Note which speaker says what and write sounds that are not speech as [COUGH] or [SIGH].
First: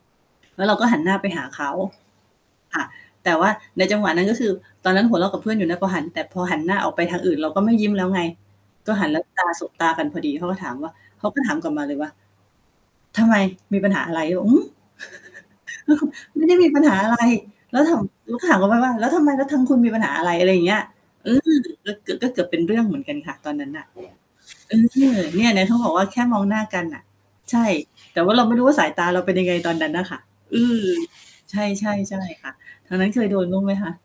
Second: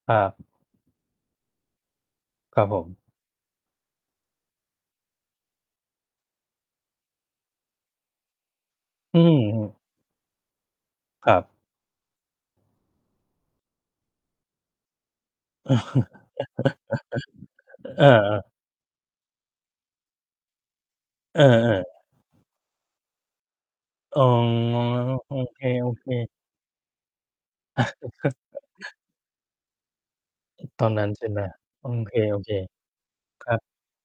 Speaker 1: ครับ
Speaker 2: แล้วเราก็หันหน้าไปหาเขา
Speaker 1: ครับผ
Speaker 2: ค่ะ
Speaker 1: ม
Speaker 2: แต่ว่าในจังหวะนั้น ก็คือ ตอนนั้นหัวเราะกับเพื่อนอยู่นะ พอหัน แต่พอหันหน้าออกไปทางอื่น เราก็ไม่ยิ้มแล้วไง ก็หันแ
Speaker 1: อ
Speaker 2: ล
Speaker 1: ื
Speaker 2: ้วตา สบ
Speaker 1: ม
Speaker 2: ตากันพอดี เขาก็ถามว่า เข
Speaker 1: ค
Speaker 2: า
Speaker 1: ร
Speaker 2: ก
Speaker 1: ั
Speaker 2: ็
Speaker 1: บ
Speaker 2: ถามกลับมาเลยว่า "ทำไม มีปัญหาอะไร?" เราก็บอก "หือ? [CHUCKLES] ไม่ คุ ไม่มีปัญหาอะไร" แล้วถา
Speaker 1: [LAUGHS] เ
Speaker 2: ม
Speaker 1: ออ ค
Speaker 2: เ
Speaker 1: ร
Speaker 2: ราก
Speaker 1: ั
Speaker 2: ็ถ
Speaker 1: บ
Speaker 2: ามเขาไปว่า "แล้วทำไม แล้วทางคุณมีปัญหาอะไร?" อะไรอย่างเงี้ย อื
Speaker 1: เอ
Speaker 2: ม ก็
Speaker 1: อ ๆ
Speaker 2: เกือบ ก็เกือบเป็นเรื่องเหมือนกันค่ะตอนนั้นน่ะ
Speaker 1: อ๋อ
Speaker 2: เออ เนี่ย
Speaker 1: โอ
Speaker 2: เ
Speaker 1: เค
Speaker 2: นี่ยที่เขาบอกว่า แค่
Speaker 1: ๆ
Speaker 2: มองหน้ากันน่ะ ใช่
Speaker 1: อ
Speaker 2: แต่ว่
Speaker 1: า
Speaker 2: าเราไม่
Speaker 1: [CHUCKLES]
Speaker 2: รู้ว่าสายตาเราเป็น ยังไงตอนนั้นน่ะค่ะ อื
Speaker 1: ต
Speaker 2: ม
Speaker 1: อนนั้นใช่ไหม?
Speaker 2: ใช
Speaker 1: โอ้
Speaker 2: ่ ๆ ใช่
Speaker 1: โอ
Speaker 2: ค
Speaker 1: เค
Speaker 2: ่ะ ทางนั้นเคยโด
Speaker 1: ๆ ค
Speaker 2: น
Speaker 1: รั
Speaker 2: บ้
Speaker 1: บ
Speaker 2: างไหมคะ?